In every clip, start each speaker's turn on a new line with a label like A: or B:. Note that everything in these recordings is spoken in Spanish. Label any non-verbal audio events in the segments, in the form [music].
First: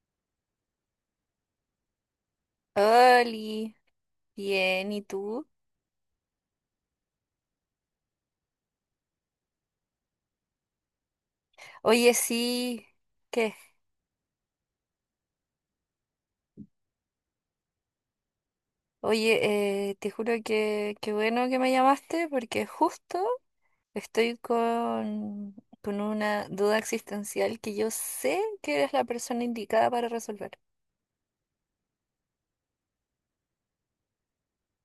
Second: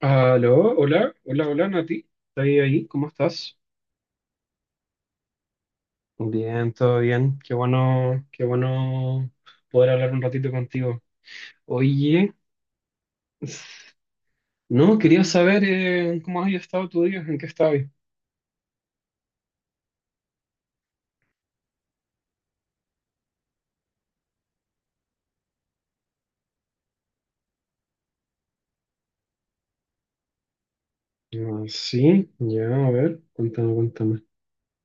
A: Aló, hola, hola, hola Nati, ¿estás ahí? ¿Cómo estás?
B: Oli, bien, ¿y tú?
A: Bien, todo bien, qué bueno poder hablar un ratito contigo.
B: Oye,
A: Oye,
B: sí, ¿qué?
A: no, quería saber cómo has estado tu día, en qué estabas.
B: Oye, te juro que qué bueno que me llamaste porque justo estoy con una duda existencial que yo sé que eres la persona indicada para resolver.
A: Ah, sí, ya, a ver, cuéntame, cuéntame.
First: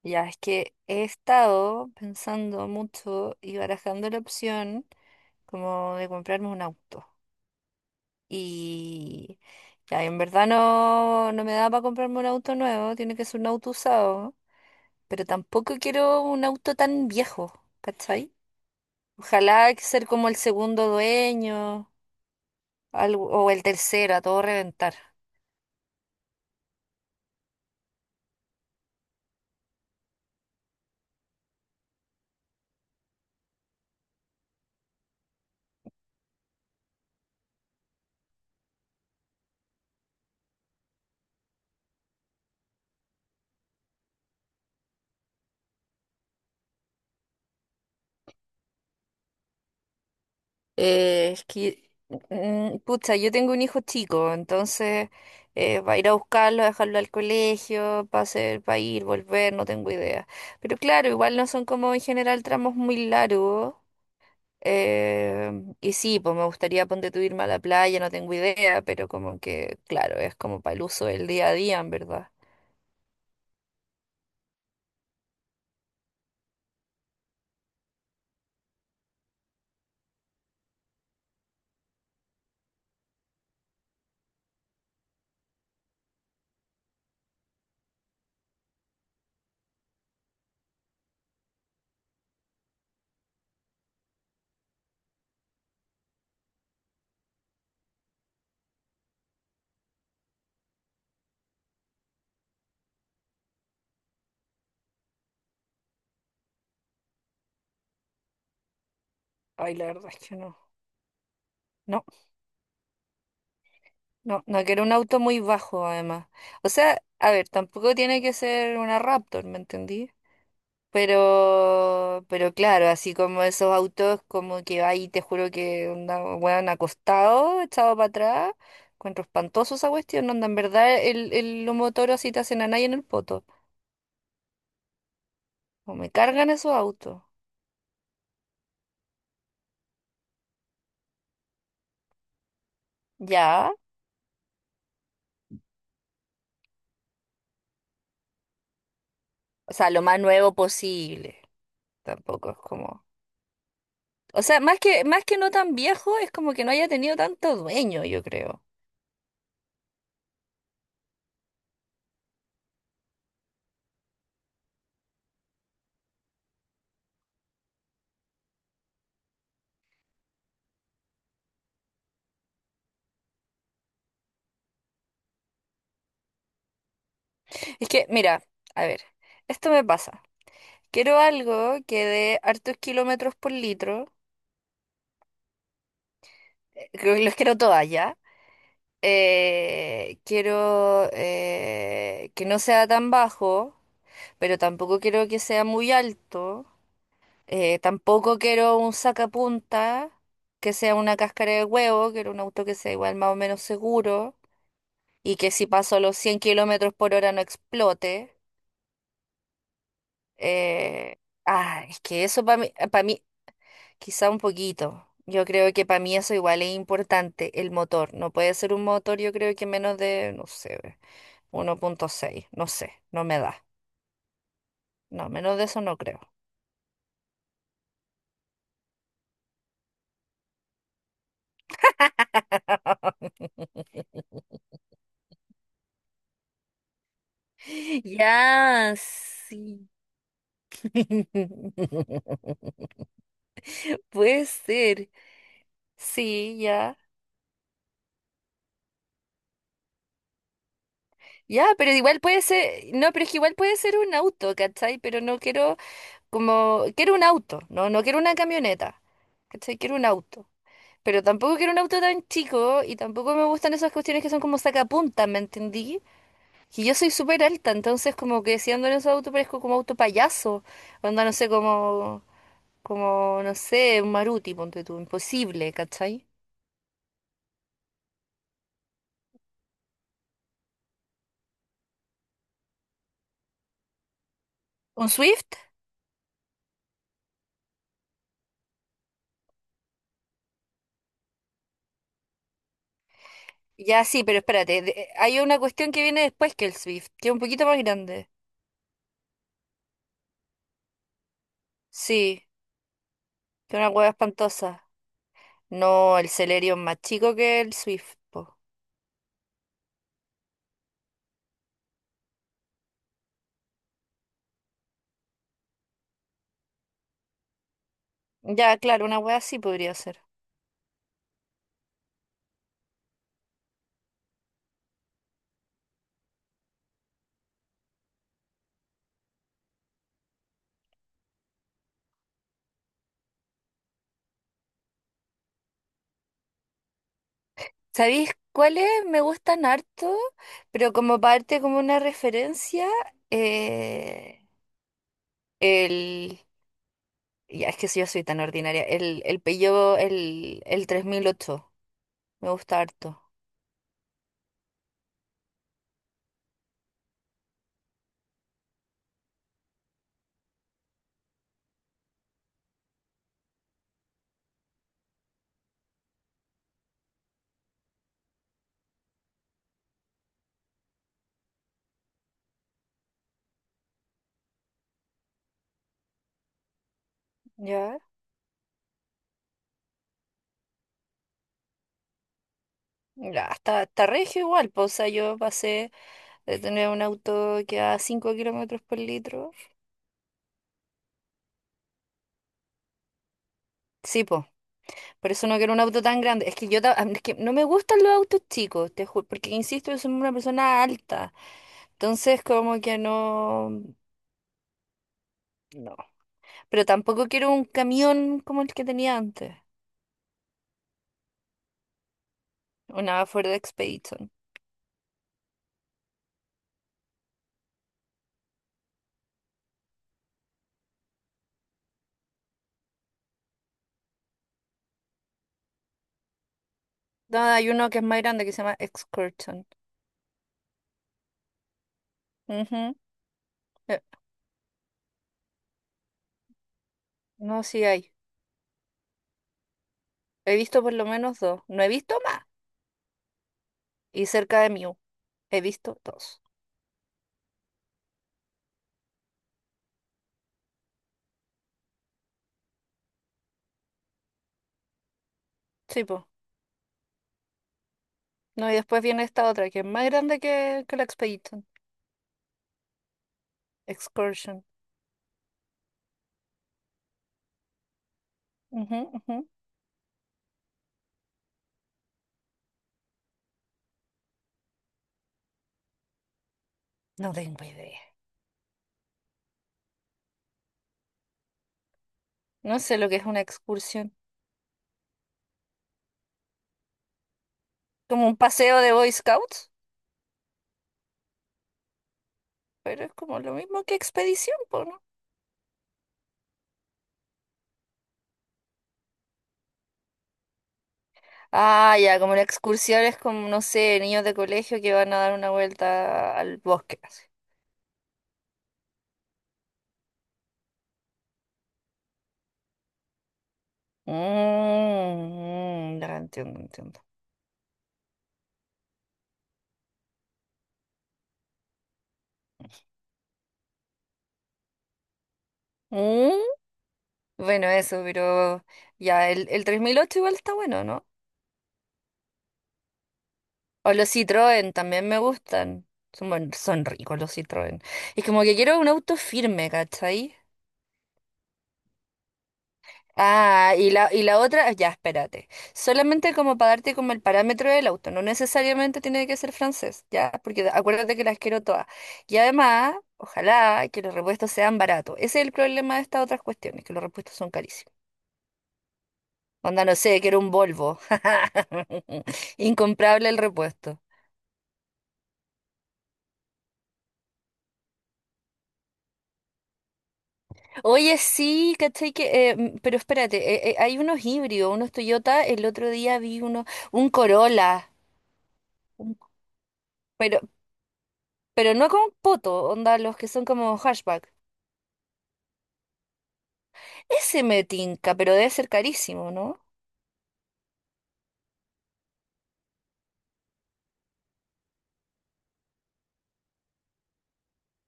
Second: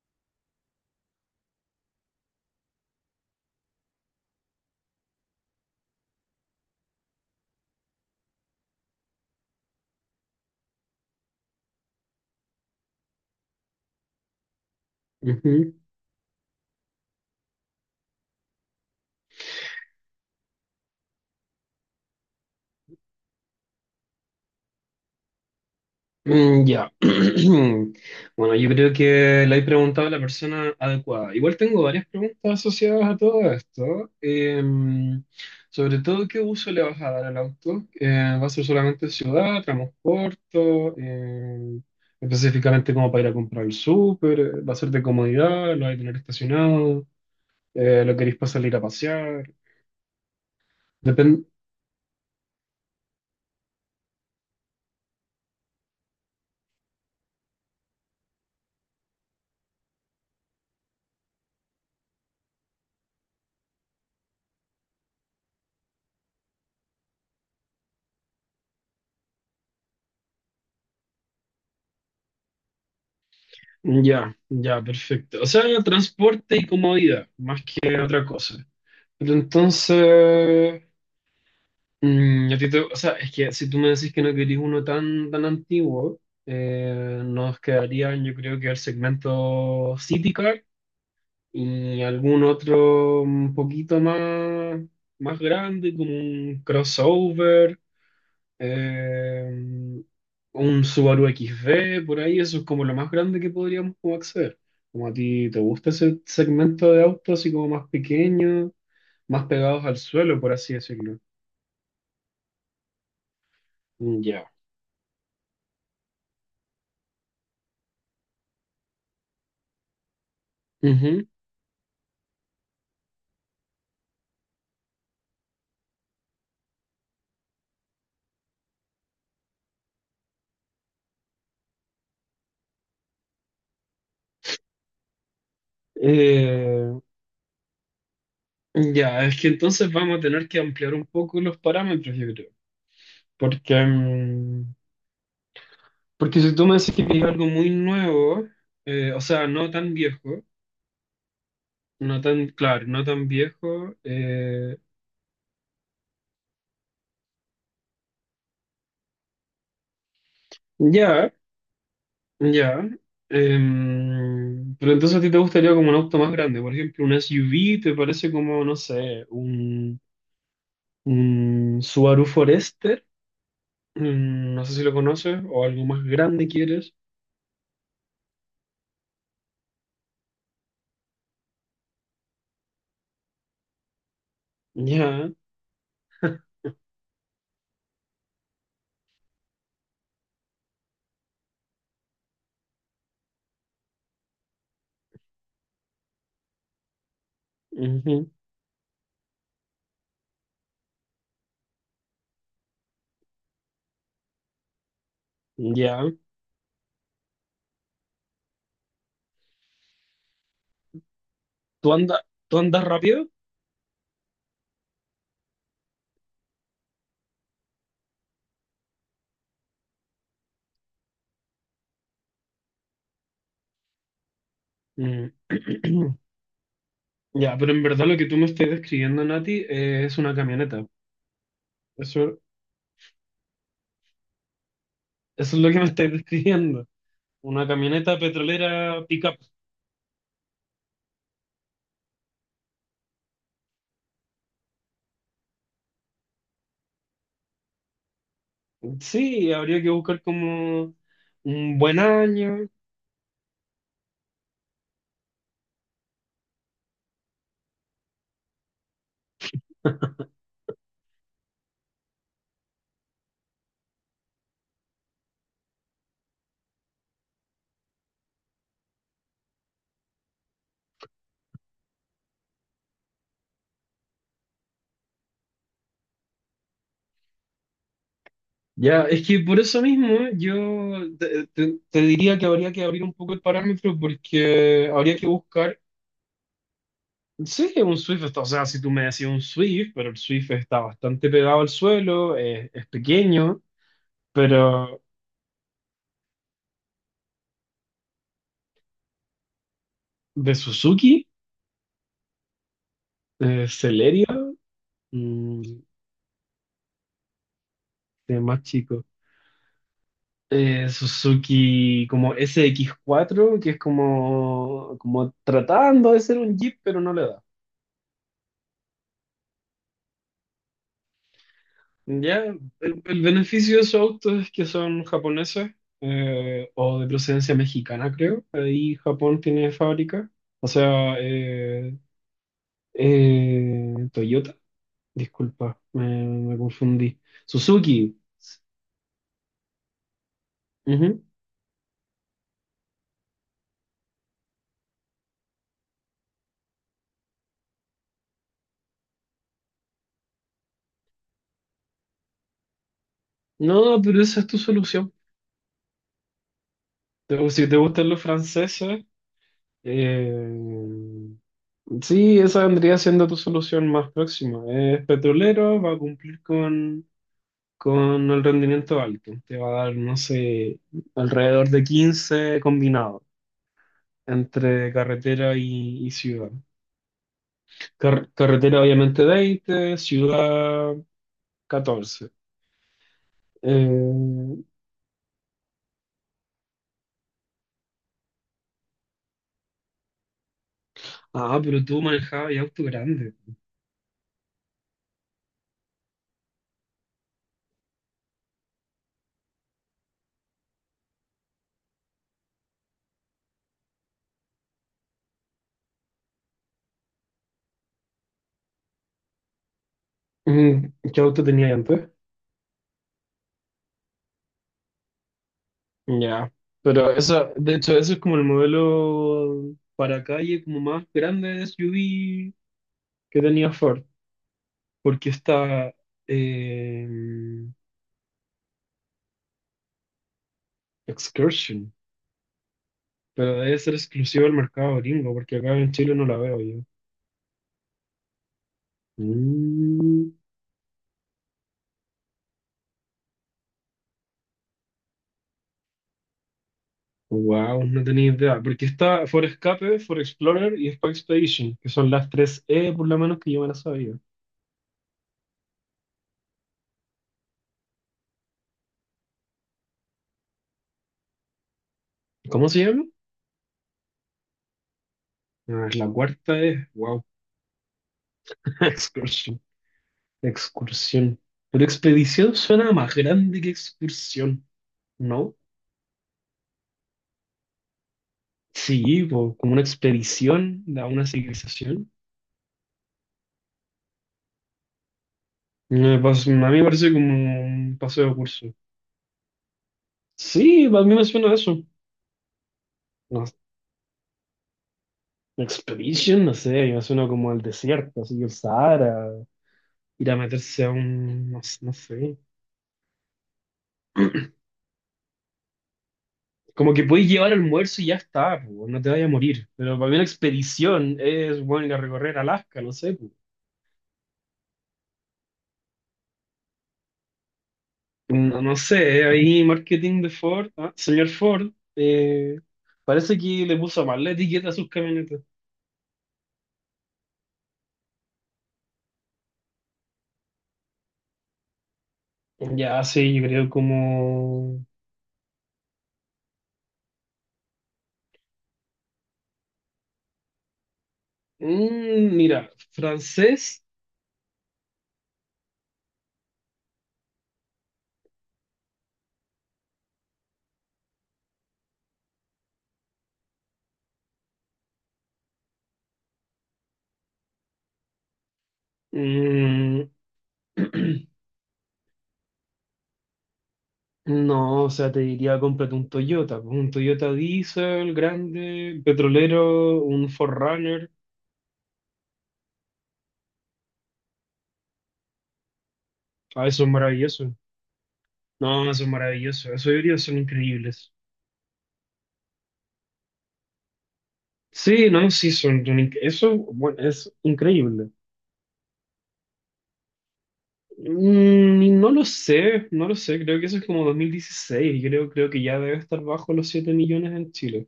B: Ya, es que he estado pensando mucho y barajando la opción como de comprarme un auto. Y ya, en verdad no, no me da para comprarme un auto nuevo, tiene que ser un auto usado. Pero tampoco
A: Ujú.
B: quiero un auto tan viejo, ¿cachai? Ojalá que ser como el segundo dueño o el tercero, a todo reventar.
A: Mm, ya. [clears throat] Bueno, yo creo que le he preguntado a la persona adecuada. Igual tengo varias preguntas asociadas a todo esto. Sobre todo, ¿qué uso le vas a dar al auto? ¿Va a ser solamente ciudad, transporte? eh, Específicamente como para ir a comprar el súper. ¿Va a ser de comodidad? ¿Lo vais a tener estacionado? ¿Lo queréis para salir a pasear?
B: Es
A: Depende.
B: que, pucha, yo tengo un hijo chico, entonces va a ir a buscarlo, a dejarlo al colegio, va a hacer, va a ir, volver, no tengo idea. Pero claro, igual no son como en general tramos muy largos. eh, y sí, pues me gustaría ponte tú irme a la playa, no tengo idea, pero como que, claro, es como para el uso del día a día, en verdad.
A: Ya, ya, perfecto. O sea, transporte y comodidad, más que otra cosa. Pero entonces, a ti o sea, es que si tú me decís que no querís uno tan antiguo, nos quedarían yo creo que el segmento city car y algún otro un poquito más grande, como un crossover, eh, un Subaru XV, por ahí. Eso es como lo más grande que podríamos como acceder. Como a ti te gusta ese segmento de autos así como más pequeño, más
B: Ay,
A: pegados
B: la
A: al
B: verdad es que
A: suelo, por
B: no.
A: así decirlo.
B: No,
A: Mm,
B: no,
A: ya.
B: no quiero un auto muy bajo, además. O sea, a ver, tampoco tiene que ser una Raptor, ¿me entendí?
A: Ujú.
B: Pero claro, así como esos autos, como que ahí te juro que onda, weón, acostado, echado para atrás. Encuentro espantoso esa cuestión, onda, en verdad los motoros así te hacen a nadie en el poto. O me cargan esos
A: Eh,
B: autos.
A: ya, es que entonces vamos a tener que ampliar un poco los parámetros, yo creo.
B: Ya.
A: Porque, mm, porque si tú me decís que es algo muy nuevo, o sea, no
B: O sea,
A: tan
B: lo más
A: viejo,
B: nuevo posible. Tampoco es
A: claro, no
B: como.
A: tan viejo,
B: O sea, más que no tan viejo, es como que no haya tenido tanto dueño, yo creo.
A: ya, ya. Pero entonces a ti te gustaría como un auto más grande, por ejemplo, un SUV. ¿Te parece como, no sé, un Subaru Forester? Mm, no sé si lo conoces o algo más grande quieres.
B: Es que, mira, a ver, esto me pasa. Quiero algo que dé hartos kilómetros por litro.
A: Ya,
B: Creo que los quiero todas ya. Quiero que no sea tan bajo, pero tampoco quiero que sea muy alto.
A: ujú,
B: Tampoco quiero un sacapunta que sea una cáscara de huevo. Quiero un auto que sea igual más o menos seguro, y que si paso
A: ya.
B: los 100 kilómetros por hora no explote. eh,
A: ¿Tú
B: es
A: andas,
B: que eso
A: tú andas
B: para mí,
A: rápido?
B: quizá un poquito. Yo creo que para mí eso igual es importante, el motor. No puede ser un motor, yo creo que menos de, no sé, 1.6, no sé, no me da. No,
A: Mm.
B: menos de eso no
A: [clears throat]
B: creo.
A: Ya, pero en verdad lo que tú me estás describiendo, Nati, es una camioneta. Eso,
B: [laughs]
A: eso es lo que me estás describiendo. Una camioneta
B: Ya,
A: petrolera pickup.
B: sí. [laughs] Puede ser, sí, ya.
A: Sí, habría que buscar como
B: Ya,
A: un
B: pero
A: buen
B: igual puede
A: año.
B: ser, no, pero es que igual puede ser un auto, ¿cachai? Pero no quiero como quiero un auto, no, no quiero una camioneta, ¿cachai? Quiero un auto. Pero tampoco quiero un auto tan chico y tampoco me gustan esas cuestiones que son como sacapuntas, ¿me entendí? Y yo soy súper alta, entonces como que si ando en esos autos parezco como auto payaso, onda no sé, como, como, no sé, un Maruti, ponte tú, imposible, ¿cachai?
A: Ya, es que por eso mismo yo te diría que habría que abrir un poco el parámetro porque
B: ¿Un
A: habría que
B: Swift?
A: buscar. Sí, un Swift, o sea, si tú me decías un Swift, pero el Swift está bastante pegado al suelo, es pequeño,
B: Ya sí, pero espérate,
A: pero
B: hay una cuestión que viene después que el Swift, que es un poquito más grande.
A: de Suzuki,
B: Sí, que es una hueá
A: Celerio,
B: espantosa.
A: mm,
B: No, el Celerio es más chico que el Swift,
A: de
B: po.
A: más chico. Suzuki como SX4, que es como, tratando de ser un Jeep, pero no le da.
B: Ya, claro, una wea así podría ser.
A: Ya, el beneficio de esos autos es que son japoneses, o de procedencia mexicana, creo. Ahí Japón tiene fábrica. O sea, Toyota, disculpa, me confundí. Suzuki.
B: ¿Sabéis cuáles me gustan harto? Pero como
A: Ujú.
B: parte, como una referencia, eh, el... Ya, es que si yo soy tan ordinaria. El Peugeot, el 3008. Me gusta harto.
A: No, pero esa es tu solución. Si te gustan los franceses, eh, sí, esa vendría siendo tu solución más próxima. Es petrolero, va a cumplir con el rendimiento alto. Te va a dar, no sé, alrededor de 15 combinado entre carretera y ciudad.
B: Ya.
A: Carretera obviamente veinte, ciudad catorce.
B: Ya, está, está regio
A: Eh,
B: igual, pues, o sea, yo pasé de tener un auto que a 5 kilómetros por litro.
A: pero tú manejabas y auto grande.
B: Sí, pues, por eso no quiero un auto tan grande. Es que es que no me gustan los autos chicos, te juro, porque insisto, yo soy una persona alta. Entonces, como que no, no. Pero tampoco quiero un camión como el que tenía antes,
A: Mm. ¿Qué auto tenías antes?
B: una Ford Expedition.
A: Ya. Pero eso, de hecho, eso es como el modelo para calle como más grande de SUV que tenía Ford, porque está, eh,
B: No, hay uno que es más grande que se llama Excursion.
A: Excursion,
B: Ujú.
A: pero debe ser
B: Eh,
A: exclusivo del mercado gringo, porque acá en Chile no la veo yo.
B: No, sí hay.
A: Mm.
B: He visto por lo menos dos. No he visto más. Y cerca de Mew he visto dos.
A: Wow, no tenía idea. Porque está For Escape, For Explorer y Expo Expedition, que son las tres E por lo menos que yo me las sabía.
B: Sí, pues. No, y después viene esta otra que es más grande que la Expedition.
A: ¿Cómo se llama?
B: Excursion.
A: Ah, es la cuarta E. Wow. [laughs]
B: Ujú, ujú.
A: Excursión. Excursión. Pero expedición suena más grande que excursión, ¿no?
B: No tengo idea.
A: Sí, po, como una expedición a una civilización.
B: No sé lo que es una excursión.
A: No, a mí me parece como un paseo
B: ¿Como
A: de
B: un
A: curso.
B: paseo de Boy Scouts?
A: Sí, a mí me suena a eso.
B: Pero es como
A: No,
B: lo mismo que expedición, po, ¿no?
A: expedition, no sé, me suena como al desierto, así el Sahara. Ir a meterse a un, no, no
B: Ah, ya, como
A: sé.
B: una excursión es como, no sé, niños de
A: [clears throat]
B: colegio que van a dar una vuelta al
A: Como
B: bosque,
A: que
B: así.
A: podéis llevar almuerzo y ya está, po, no te vayas a morir. Pero para mí una expedición es, bueno, ir a recorrer Alaska, no sé, po.
B: Mm, ya entiendo, entiendo.
A: No, no sé, ahí marketing de Ford, Señor Ford, eh, parece que le puso mal la etiqueta a sus camionetas.
B: Mm, bueno, eso, pero ya, el 3008 igual está bueno, ¿no?
A: Ya, sí, yo creo
B: O los Citroën
A: como...
B: también me gustan. Son, buen- son ricos los Citroën. Es como que quiero un auto firme, ¿cachai?
A: Mm, mira, francés.
B: Ah, y la otra, ya, espérate. Solamente como para darte como el parámetro del auto, no necesariamente tiene que ser francés, ya, porque acuérdate que las quiero todas. Y además, ojalá que los repuestos sean baratos. Ese es el problema de estas otras cuestiones, que los repuestos son carísimos. Onda, no
A: mm,
B: sé, quiero un Volvo.
A: [clears throat]
B: [laughs] Incomprable el repuesto.
A: No, o sea, te diría cómprate un Toyota, pues, un Toyota Diesel grande, petrolero, un 4.
B: Oye, sí, ¿cachai? Que, pero espérate, hay unos híbridos, unos Toyota, el otro día vi uno,
A: Ah, eso es
B: un
A: maravilloso.
B: Corolla.
A: No, eso es
B: un-
A: maravilloso. Esos híbridos son
B: Pero
A: increíbles.
B: No con poto, onda, los que son como hashback.
A: Sí, no, sí, eso, bueno, es
B: Ese me
A: increíble.
B: tinca, pero debe ser carísimo, ¿no?
A: Mm, y no lo sé, no lo sé. Creo que eso es como 2016. Creo que ya debe estar bajo los 7 millones en Chile.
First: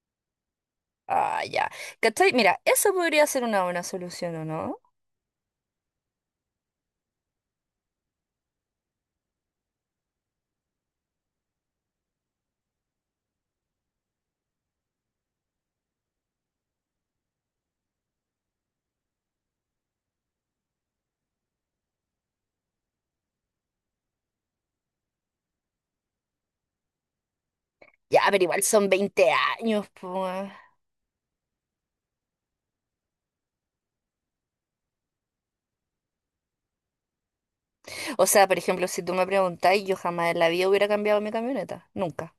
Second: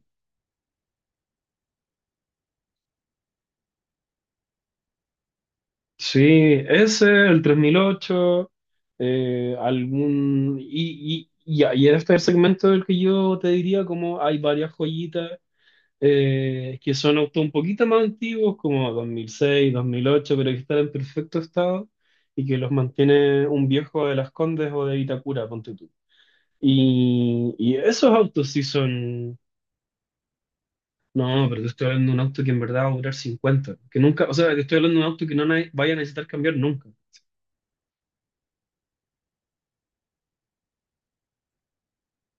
B: Ah, ya. ¿Cachai? Mira, eso podría ser una buena solución, ¿o no?
A: Sí, ese, el 3008, algún... Y este es el segmento del que yo te diría como hay varias joyitas, que son autos un poquito más antiguos, como 2006, 2008, pero que están en perfecto estado y que los mantiene un viejo de Las Condes o de Vitacura, ponte tú. Y esos
B: Ya, pero
A: autos sí
B: igual son 20
A: son...
B: años, pues.
A: No, pero te estoy hablando de un auto que en verdad va a durar 50, que nunca, o sea, te estoy hablando de un auto que no vaya a necesitar cambiar nunca.
B: O sea, por ejemplo, si tú me preguntáis, yo jamás en la vida hubiera cambiado mi camioneta. Nunca.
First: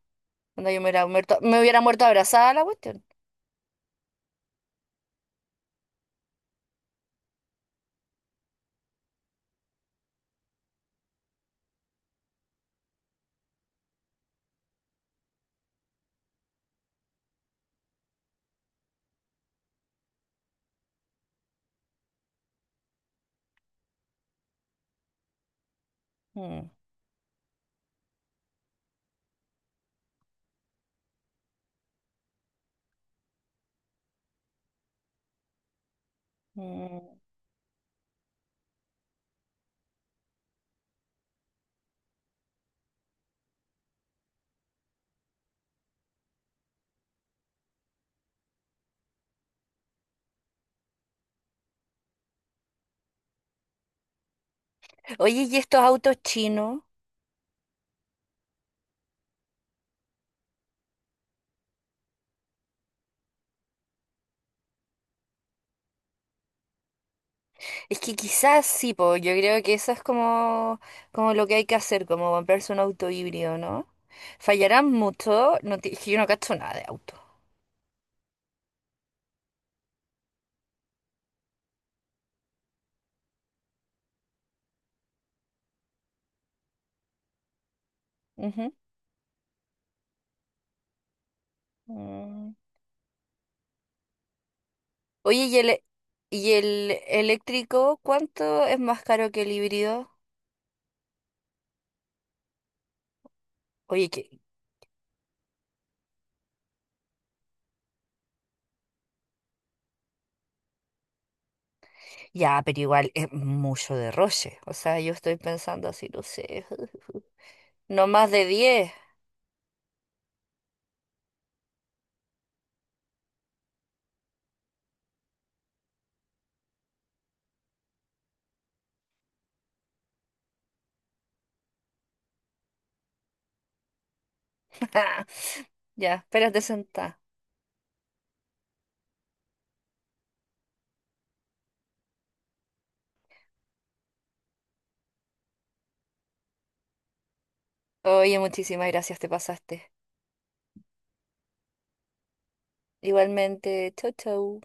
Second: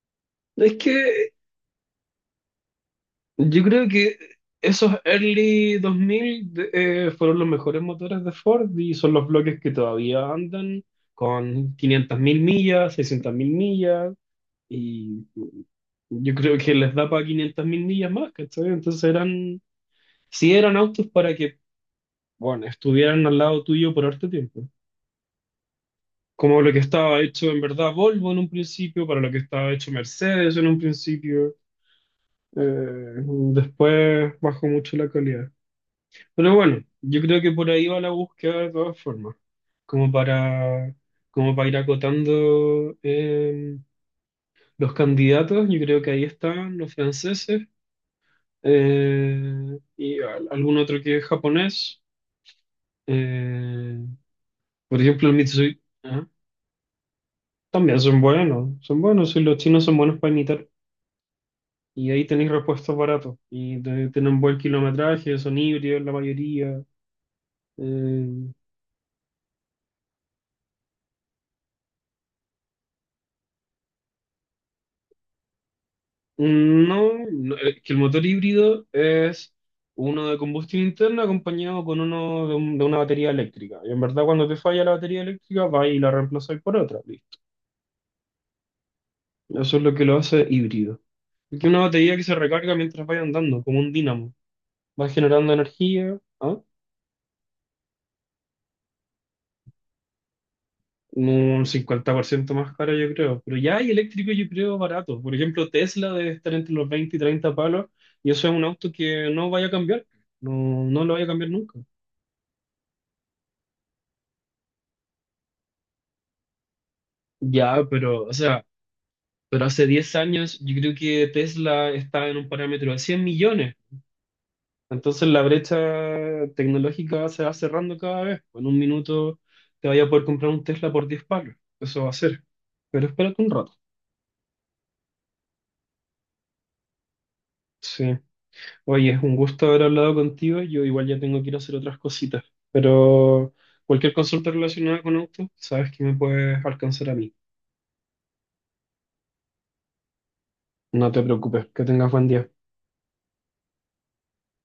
B: Onda,
A: Es
B: yo
A: que
B: me hubiera muerto abrazada a la cuestión.
A: yo creo que esos early 2000 fueron los mejores motores de Ford y son los bloques que todavía andan con 500.000 millas, 600.000 millas y yo creo que les da para 500.000 millas más, ¿cachai? Entonces eran, sí eran autos para que, bueno, estuvieran al lado tuyo por harto tiempo. Como
B: Mm,
A: lo que estaba hecho en verdad Volvo en un principio, para lo que estaba hecho Mercedes en un principio, eh, después bajó mucho la calidad. Pero bueno,
B: mm.
A: yo creo que por ahí va la búsqueda de todas formas, como para, como para ir acotando, los candidatos. Yo creo que ahí están los franceses, y algún otro que es japonés. eh, por ejemplo, el
B: Oye, ¿y estos
A: Mitsui,
B: autos chinos?
A: también son buenos, y los chinos son buenos para imitar. Y ahí tenéis repuestos baratos y tienen buen kilometraje, son híbridos la mayoría.
B: Es que
A: Eh,
B: quizás sí, po, yo creo que eso es como, como lo que hay que hacer, como comprarse un auto híbrido, ¿no? Fallarán mucho, no ti- es que yo no cacho nada de
A: No,
B: auto.
A: no, que el motor híbrido es uno de, combustión interna acompañado con uno de una batería eléctrica. Y en verdad cuando te falla la batería eléctrica, vas y la reemplazas por otra. Listo.
B: Ujú.
A: Eso es lo que lo hace híbrido. Es que una batería que se
B: Mm.
A: recarga mientras vaya andando, como un dínamo. Va
B: Oye,
A: generando
B: ¿y el,
A: energía,
B: y
A: ¿ah?
B: el eléctrico cuánto es más caro que el híbrido?
A: Un 50% más cara, yo creo. Pero ya hay
B: Oye,
A: eléctrico,
B: que
A: yo creo, barato. Por ejemplo, Tesla debe estar entre los 20 y 30 palos, y eso es un auto que no vaya a cambiar. No, no lo vaya a cambiar nunca.
B: ya, pero igual es mucho derroche. O sea, yo estoy pensando así, no sé,
A: Ya,
B: no
A: pero,
B: más
A: o
B: de
A: sea,
B: diez.
A: pero hace 10 años yo creo que Tesla estaba en un parámetro de 100 millones. Entonces la brecha tecnológica se va cerrando cada vez. En un minuto te vaya a poder comprar un Tesla por 10 palos. Eso va a ser. Pero espérate un rato.
B: [laughs] Ya, espérate sentada.
A: Sí. Oye, es un gusto haber hablado contigo. Yo igual ya tengo que ir a hacer otras cositas. Pero cualquier consulta relacionada con auto, sabes que me puedes alcanzar a mí.
B: Oye, muchísimas gracias, te pasaste.
A: No te preocupes. Que tengas buen día.
B: Igualmente, chau, chau.